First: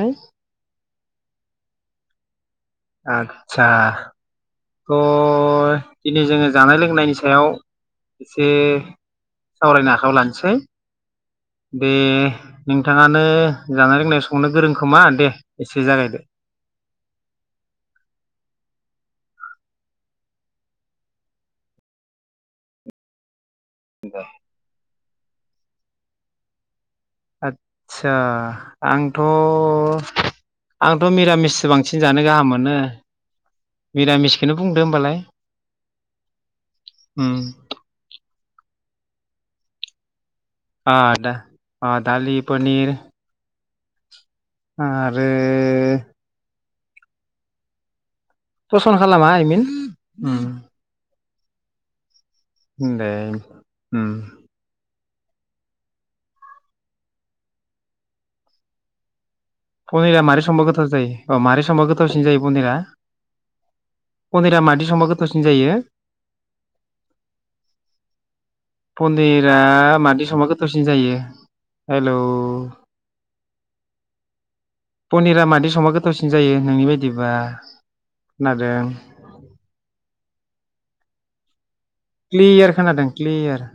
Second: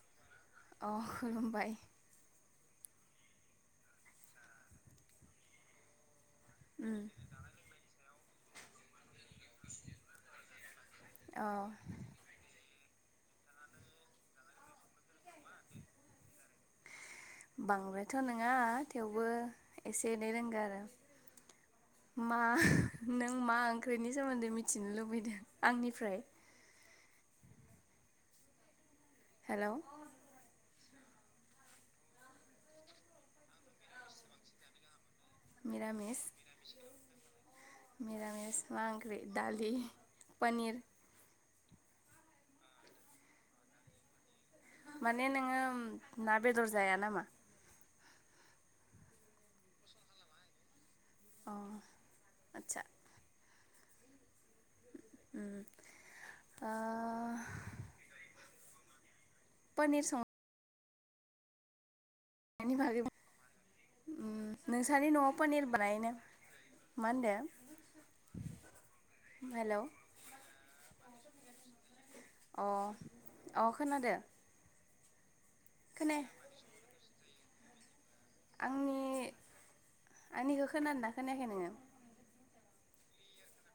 ह अ खुलुमबाय आतसा थ दिनै जोङो जानाय उम लोंनायनि सायाव एसे सावरायनो आखायाव लानोसै अ बे नोंथाङानो जानाय लोंनाय संनो गोरों खोमा दे एसे जागायदो बांद्रायथ' नङा थेवबो एसे एनै रोंगौ आरो मा नों नों मा ओंख्रिनि सोमोन्दै मिथिनो लुबैदों आंनिफ्राय आतसा आंथ' हेलौ आंथ' मिरामिससो बांसिन जानो गाहाम मोनो मिरामिसखौनो बुंदो होनबालाय निरामिस निरामिस मा ओंख्रै दालि पनिर आ दा दालि पनिर आरो दर जाया नामा? फसन्द खालामा आइ मिन उम अ आदसा उम दे। उम उम ओ पनिर फनिरा मारै संबा गो थाव जायो मारे संबा गो थावसिन जायो पनारा संनायनि बागै उम पनिरा मादि नोंसानि संबा न'आव गोथावसिन पनिर जायो बानायोना मा होनदों पनिरा हेलौ मादि संबा गोथ थावसिन जायो हेलौ अ अ खोनादो पनिरा मा संबा खोनाया गोथावसिन जायो नोंनि बायदिबा [inaudible] खोनादों आंनि आंनिखौ खोनदोना खोनायाखै नोङो क्लियार खोनादों क्लियार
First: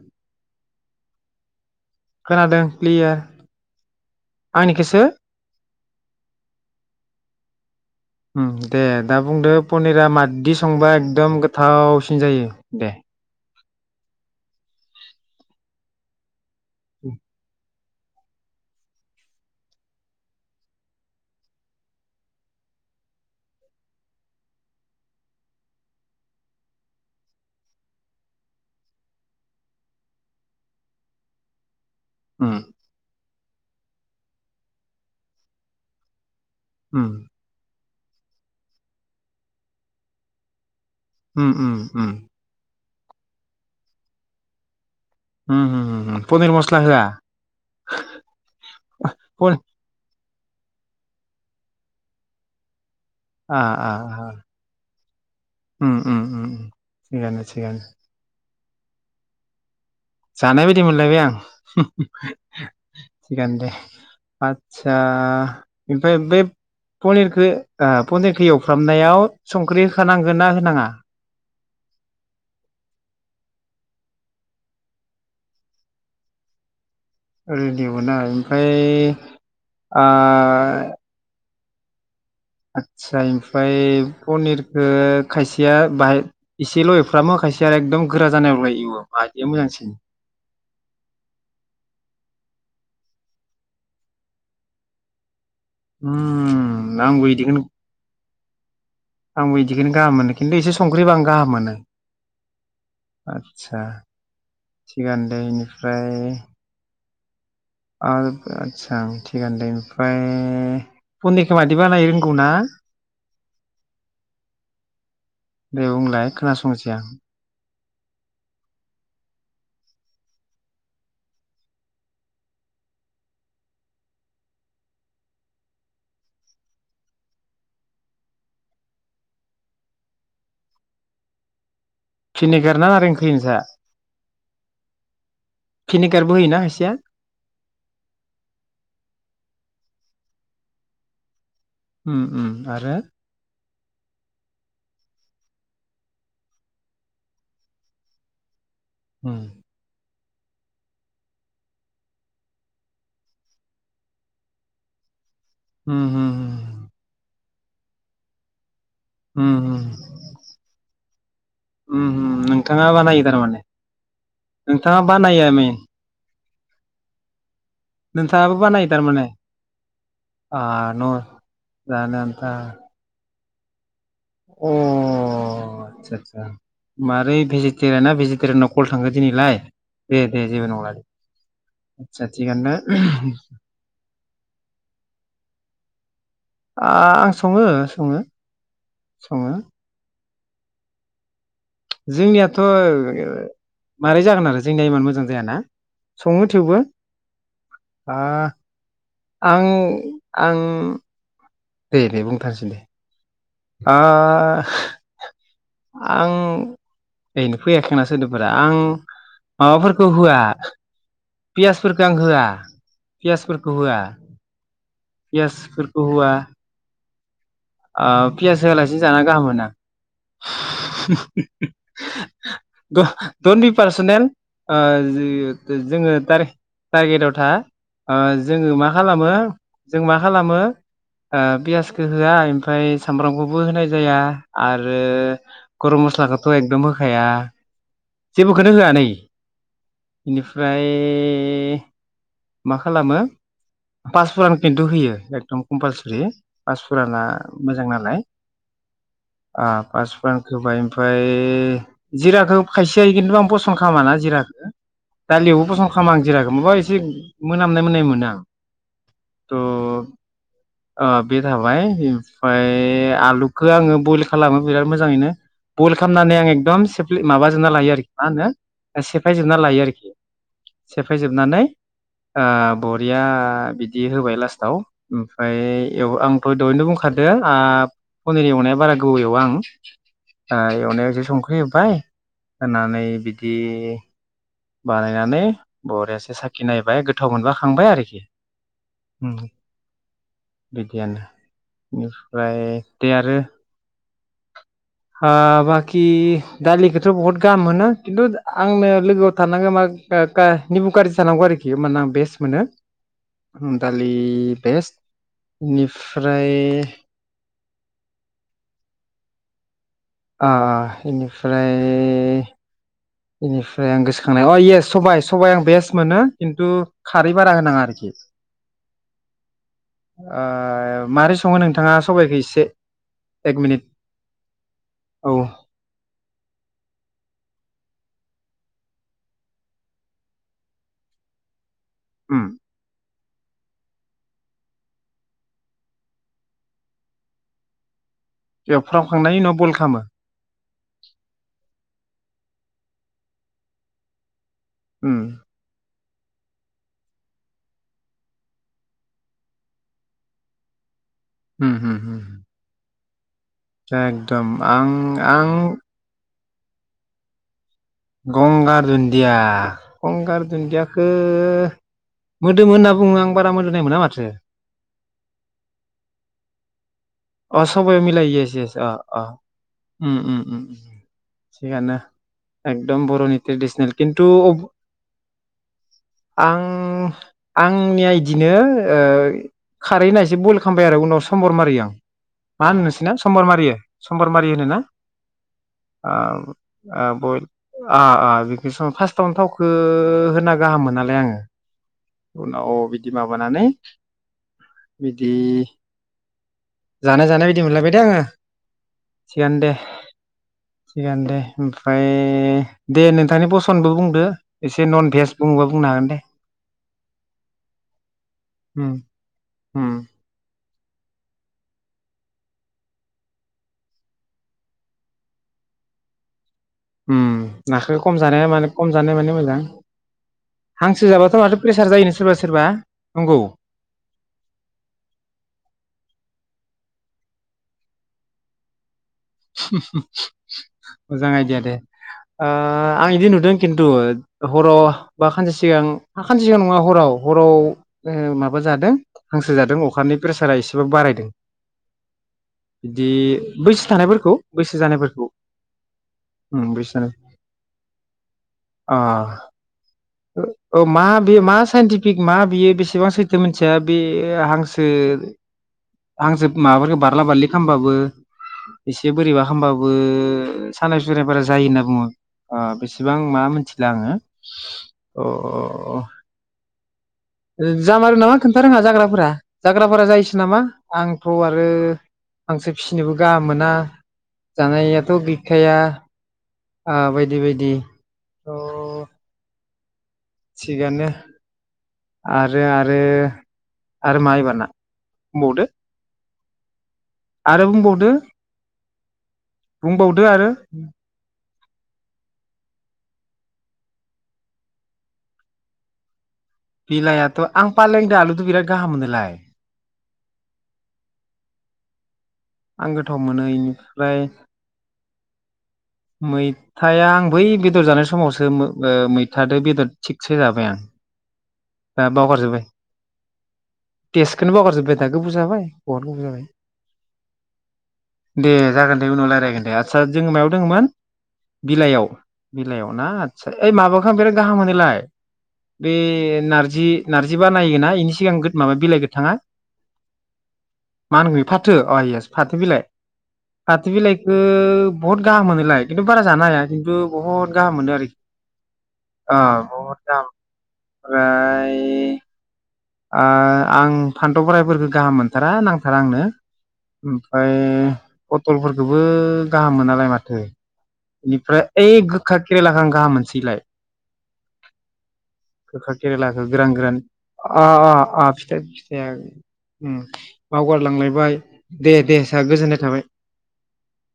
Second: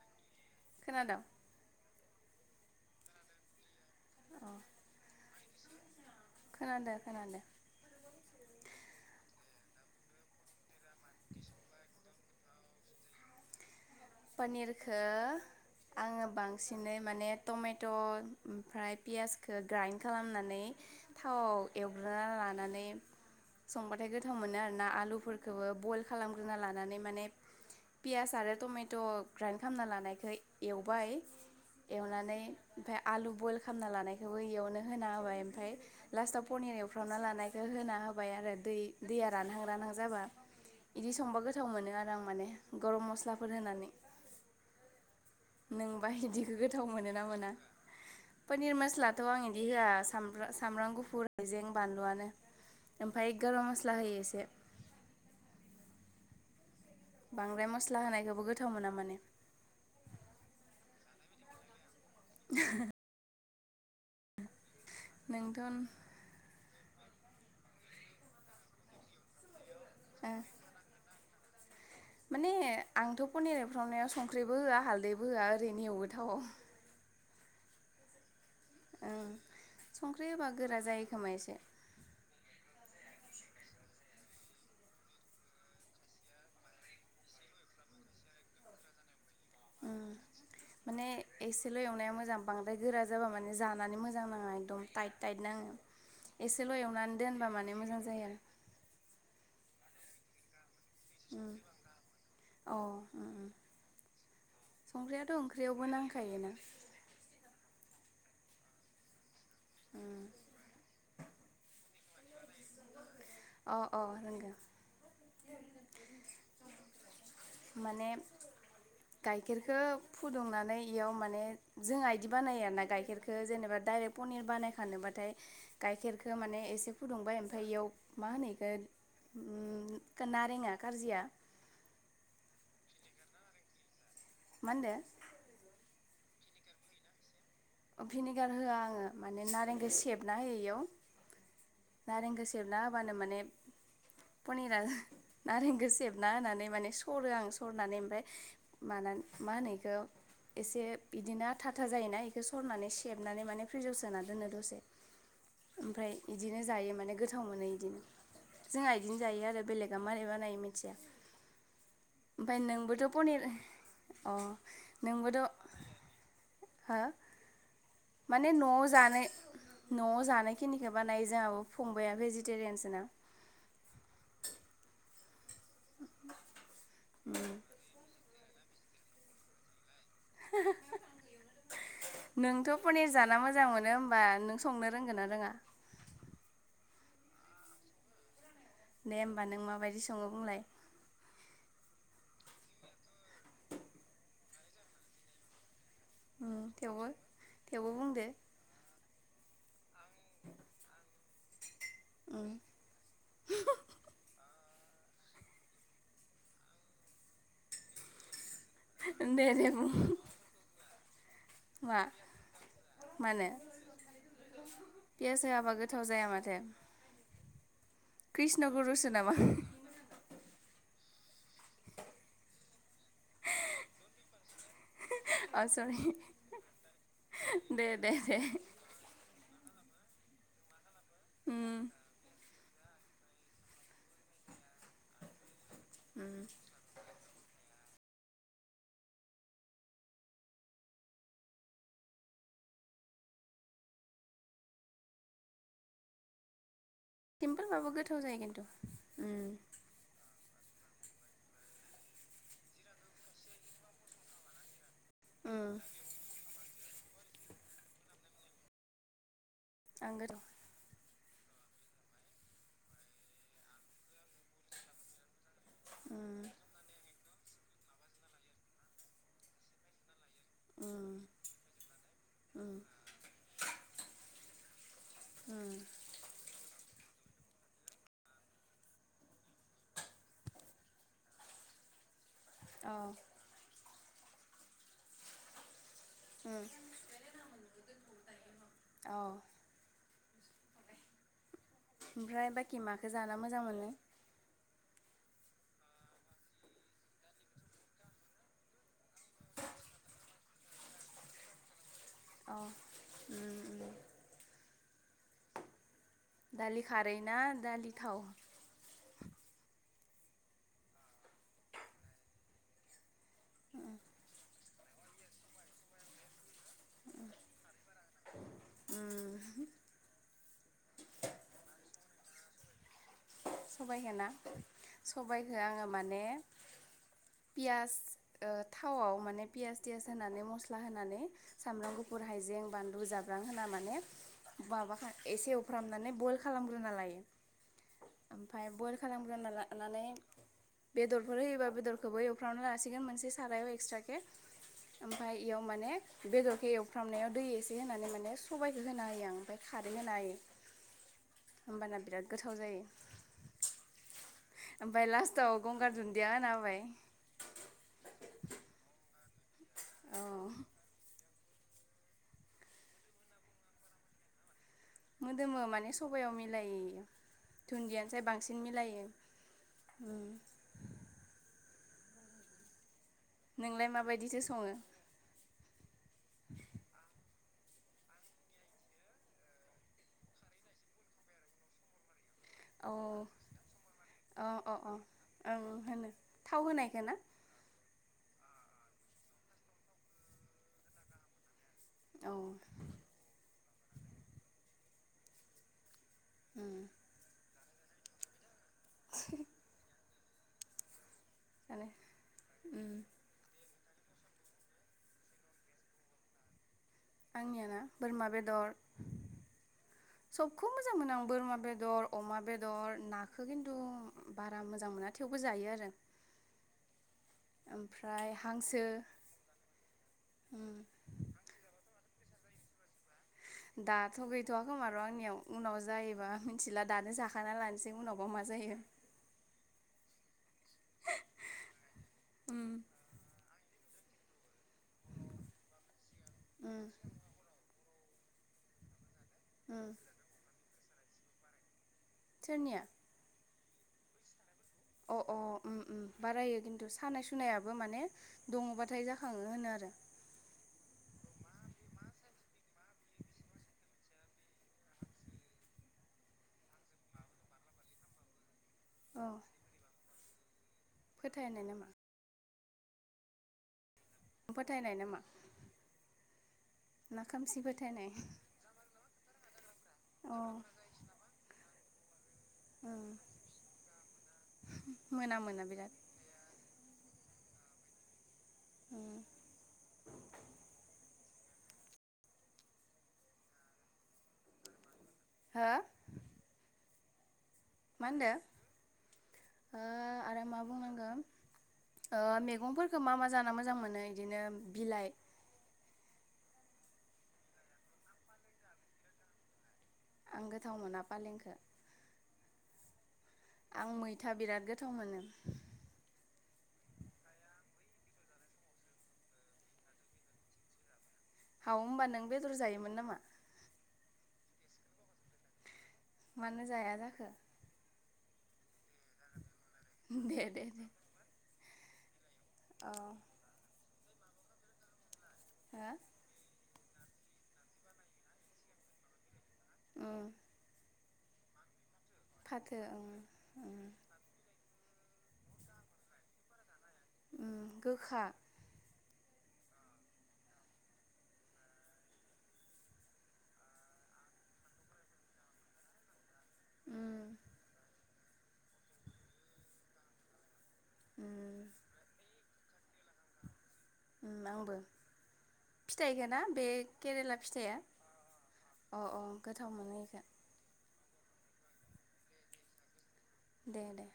खोनादोंं खोनादों क्लियार अ आंनिखिसो खोनादो खोनादो उम दे दा बुंदो पनिरा माददि स संबा एकदम गोथाव सिन जायो दे पनिरखो आङो बां सिनै माने टमेट ट' ओमफ्राय पियासखौ ग्राइन्ड खालामनानै थाव एवग्रोना लानानै संबाथाय गोथाव मोनो आरोना आलुफोरखौबो बइल खालामग्रोना लानानै माने पियास आरो टमे ट' ग्राइन्ड खालामना लानायखो एवबाय एवनानै उम ओमफ्राय आलु बयल खालामना लानायखौबो इयावनो होना होबाय ओमबाय लासथाव पनिर उम एफ्रावना लानायखो होना [unintelligible] आरो दै दैया रानहां रानहां जाबा इदि संबा उम गोथाव उम मोनो उम आरो आं माने। गरम मस्लाफोर होनानै। उम नोंबा उम उम पनिर इदिखो मस्ला गोथाव होआ मोनोना मोना पोनिर मस्लाथ आं पन इदि होआ साम [unintelligible] सामब्रां गुफुर हायजें बानलुआनो ओमफ्राय आ गरम आ मस्ला होयो आ एसे ओम ओम ओम बांद्राय मस्ला होनायखौबो गोथ थाव मोना माने। जानाय बायदि मोनलायबाय आं। [inaudible] [unintelligible] आतसा नोंथ' ओ [unintelligible] बे पनिरखो ओ पनिरखौ एवफ्रामनायाव संख्रि होखानांगो ना होनाङा? माने आंथ पनिर एफ्रावनायाव संख्रैबो होआ हालदैबो होआ ओरैनो एवो थाव आव। ओं [unintelligible] [unintelligible] संख्रि होबा गोरा आ जायो खोमा एसे आदसा इमफ्राय पनिरखो खायसेया बाहाय इसेल एवफ्रामो खायसेया एकदम गोरा [unintelligible] मोजांसिन [inaudible] माने एसेल एवनाया मोजाम। बांदाय गोरा जाबा माने जानानै मोजां नाङा एकदम टाइट टाइट नाङो। एसेल उम एवनानै आंबो दोनबा इदिखौनो माने मोजां जायो आरो आंबो इदिखौनो गाहाम मोनो खिन्थु इसे संख्रै होबा गाहाम उम मोनो अ उम उम आदसा थिगानो संख्रियाथ' दे ओंख्रियावबो इनिफ्राय नांखायोना [unintelligible] थिगानोदे ओमफ्राय उम [unintelligible] मादि बानायो अ अ रोंगौ [unintelligible] दे बुंलाय खोनासंनोसै आं। माने गाइखेरखो फुदुंनानै इयाव माने जोङा इदि बानायो आर ना गाइखेरखो जेनेबा डाइरेक्ट पनिर बानायखानोबाथाय गाइखेरखो माने एसे फुदुंबाय ओमफाय इयाव मा होनो इखो [unintelligible] नारेंआ कारजिया भिनेगारना नारें? [unintelligible] मा ओनदो? [unintelligible] होयोना [unintelligible] भिनेगार होआ आङो माने नारेंखो सेबना होयो इयाव उम नारेंखो उम सेबना आरो हाबानो माने पनिरा नारेंखो सेबना होनानै माने सरो आं सरनानै ओमफ्राय नानान उम मा होनो इखौ एसे बिदिनो आथा आथा जायोना। बेखौ सरनानै सेबनानै माने फ्रिजाव सोना दोनो दसे। उम ओमफ्राय उम बिदिनो जायो माने गोथाव। गोथाव मोनो इदिनो। जोंहा बिदिनो जायो उम आरो उम बेलेगा मारै बानायो मिथिया उम ओमफ्राय नोंथाङा नोंबोथ' बानायो पनिर थारमाने अ नोंथाङा बानायो नोंबोथ' आइ मिन हा? माने नोंथाङाबो न'आव बानायो थारमाने जानाय न'आव आ जानायखिनिखो न' बानायो जोंहाबो फंबाया जानो आन्था भेजिटेरियानसो ना। अ। आतसा आतसा मारै भेजिटेरियाना भेजि सोरनाव कल थाङो दिनैलाय। दे दे जेबो नंला दे आदसा नोंथ' पनिर थिगानो जाना मोजां मोनो होमबा नों संनो रोंगो ना रोङा? आ आं सङो सङो। दे होमबा सङो नों माबायदि सङोब? बुंलाय। जोंनियाथ' मारै जागोन आरो जोंनिया इमान मोजां जायाना? सङो थेवबो थेवबो आ बुंदो आं आं दे दे उम बुंथारसै दे आ आं ओयनो फैयाखैना सोदोब। फोरा आं दे दे बुं माबाफोरखौ होआ। मा पियासफोरखो आं होआ मानो पियासफोरखौ होआ पियास होआबा पियासफोरखौ गोथाव जाया होआ। माथो ओ पियास कृष्ण होलासिनो गुरुसो जाना नामा गाहाम मोनो। द-दन्त बि पार्सनेल। ओ अ जो सरि जोङो टारगे टारगेटाव था दे दे दे जोङो मा खालामो जों मा खालामो ओ उम पियासखो होआ ओम ओमफ्राय सामब्रामखौबो होनाय जाया आरो गरम उम मस्लाखौथ' एकदम होखाया। जेबोखोनो होआ नै इनिफ्राय मा खालामो पासपुरन खिन्थु होयो एकदम कम्पालसरि पास फुराना मोजां सिमपोलबाबो नालाय गोथाव जायो खिन्थु उम ओ पासफुरानखो होबाय ओमफ्राय ए जिराखौ खायसेया होयो खिन्थु आं फसन्द खालामाना जिराखो। दालियावबो उम बसन्द खालामा आं जिराखौ मौबा एसे [unintelligible] मोनामनाय मोननाय मोना त [unintelligible] अ बे थाबाय ओमफ्राय आलुखौ आङो बयल खालामो बिराद मोजाङैनो। बइल खालामनानै उम आं एकदम से माबाजोबना लायो आरोखि मा होनो सेफायजोबना लायो आरोखि। उम सेफायजोबनानै आ उम बरिया बिदि हो गय लासताव ओमफ्राय उम एव आंथ' दहैनो बुं खारदो ओ पनिर एवनाया बारा गोबाव एवो आं ओ एवनायाव एसे संख्रि होबबाय औ होनानै बिदि बानायनानै बरयासे उम साखि नायबाय गोथाव मोनबा खांबाय आरोखि औ बिगियान ओमफ्राय बाकि माखो जाना मोजां मोनो? ह बाखि दालिखोथ' बहुत गाहाम मोनो किन्तु आंनो लोगो थानांगो मा ओ का-निबु कार्जि थानांगौ आरोखि ओनबाना बेस्ट औ मोनो उम उम दालि बेस्ट बेनिफ्राय दालि खारै ना दालि थाव आ इनिफ्राय बेनिफ्राय आं गोसोखांनाय अ इयेस सबाइ सबाइ आं बेस्ट मोनो किन्तु खारै बारा होनाङा आरोखि आ उम आ मारै सङो नोंथाङा सबायखो इस से सबायाइखो ना औ सबबायखो आङो माने पियास ओ थावआव माने पियास तियास होनानै मस्ला होनानै सामब्राम गुफुर उम हाइजें बानलु जाब बिबां होना माने माबाखा एसे एवफ्रामनानै बइल खालामग्रोना लायो ओमफ्राय बइल एवफ्रामखांनायनि खालामग्रोना उनाव बयल खालामो लानानै बेदरफोर होयोबा बेदरखौबो एवफ्रावना लासिगोन मोनसे सारायाव एक्सट्राके ओमफ्राय उम इयाव माने बेदरखो एवफ्रामनायाव दै एसे होनानै माने सबायखो होना हायो आं ओमफ्राय खारै होना होयो। होमबाना [unintelligible] [unintelligible] एकदम आं आं माने गंगार धोनदिया औ गंगार धोनदियाखो ओह मोदोमो होनना बुङो आं बारा मोदोमनाय मोना माथो‌ मोदोमो माने सबायाव मिलायो। अ सबाय दुन्दियानोसै मिलायो इयेस बांसिन इयेस अह मिलायो अह होम उम होम थिगानो एकदम बर'नि नोंलाय ट्रेडिसनेल किन्तु माबायदिथो सङो आं आंनिया बिदिनो खारै होननायसो बयल खालामबाय आरो उनाव सम्बर मारियो आं मा होनो औ नोंसोरना सम्बर मारियो सम्बर अ मारियो होनो अ ना अ ओं होनो थाव होनायखो ना बयल अ अ बेख सम फास्टावनो थावखौ होना गाहाम मोनालै आङो उनाव औ बिदि माबानानै बिदि होम जानाय जानाय बायदि मोनलायबाय दे आङो थिगानो दे थिगानो दे आरो ओमफ्राय उम दे नोंथांनि बस सनबो बुंदो एसे नन भेज बुंङोबा बुंनो हागोन दे आंनियाना बोरमा बेदर उम उम सब सबखौ मोजां मोनो आं बोरमा बेदर अमा बेदर नाखौ खिन्थु बारा मोजां मोना थेवबो जायो आरो होम नाखौ खम ओमफ्राय जानाया म हांसो खम जानाया माने मोजां उम हांसो जाबाथ' माथो प्रेसार जायोनो सोरबा सोरबा नंगौ दाथ' गैथ'वाखोमार' आंनियाव उनाव जायोबा मिथिला दानो जाखाना लानोसै उनावबा मा जायो मोजां आइदिया दे उम अह आं इदि नुदों। खिन्थु हराव बा खानसे सिगां खानसे सिगां नङा उम हराव हराव। माबा जादों हांसो जादों उम अखानि प्रेसारा एसे बि बारायदों सोरनिया बिदि बैसो थानायफोरखौ खौ अ' अ' उम उम बारायो उम खिन्थु बैसो जानाय सानाय सुनायाबो माने दङ बाथाय जाखाङो होनो आरो। ओ मा बे मा साइन्टिफिक मा बेयो बेसेबां सैथो मोनथिया बे हांसो हांसो माबाफोरखौ बारला बारलि खालामबाबो एसे औ बोरैबा हामबाबो [unintelligible] सानाय सुनायफोरा फोथायनाय जायो होनना नामा बुङो। ओ बेसेबां मा मोनसे लाङो। फोथायनाय नामा अ' अ' अ'। ना खोमसि फोथायनाय जामारो नामा खोन्था रोङा जाग्रा फोरा जाग्राफोरा जायोसो अ नामा आंथ' आरो हांसो फिसिनोबो उम गाहाम मोना जानायाथ' मोना मोना गैखाया। बिराद ओ बायदि बायदि। थ' उम। थिगानो आरो, आरो आर मा एबारना। बुंबावदो हो आरो मा बुंबावदो, होनदो ओ बुंबावदो आरो। मा बुंनांगौ ओ मैगंफोरखौ मा मा जाना मोजां मोनो इदिनो बिलाइ बिलाइयाथ' आं फालें दो आलुदो बिराद गाहाम मोनोलाय। आं गोथाव मोना फालेंखो। आङो आं मैथा बिराद गोथाव मोनो। मैथाया आं बै बेदर जानाय समावसो ओ मैथादो बेदर थिकसे जाबाय आं। हाव होमबा नों बेदर जायोमोन नामा? तेस्थखौनो बावगार जोबबाय दा गोबाव जाबाय। बहत गोबाव जाबाय मानो जाया जाखो? दे जागोन दे उनाव रायलायगोन। ए आच्छा जोङो दे मायाव दे दे दोङोमोन? बिलाइयाव बिलाइआव औ ना आच्छा ओइ माबा हो बिराद गाहाम मोनोलाय। हो बे नारजि जि नारजि बानायो ना इनि सिगां माबा बिलाइ गोथाङा उम। मा होनो फाथो अ इस फाथो बिलाइ फाथो बिलाइखौ बहुत गाहाम मोनोलाय खिनथु बारा जानो हाया। खिन्थु बहुत गाहाम उम मोनो आरोखि गोखा ओ बहुद दाम ओमफ्राय ओ आं फान्थाव फ्राय फोरखौ गाहाम मोनथारा नांथारा आंनो उम ओमफ्राय पथलफोरखौबो गाहाम मोनालाय माथो बेनिफ्राय उम ओय गोखा गो खेरेलाखो आं गाहाम मोनसैलाय आंबो गोखा केरेलाखौ फिथाइखौना बे गोरान गोरान केरेला अ फिथाइया अ फिथाइ अ फिथाइ अ गोथाव उम मोनो इखो बा वगारलांलायबाय दे दे सार गोजोननाय थाबाय। दे दे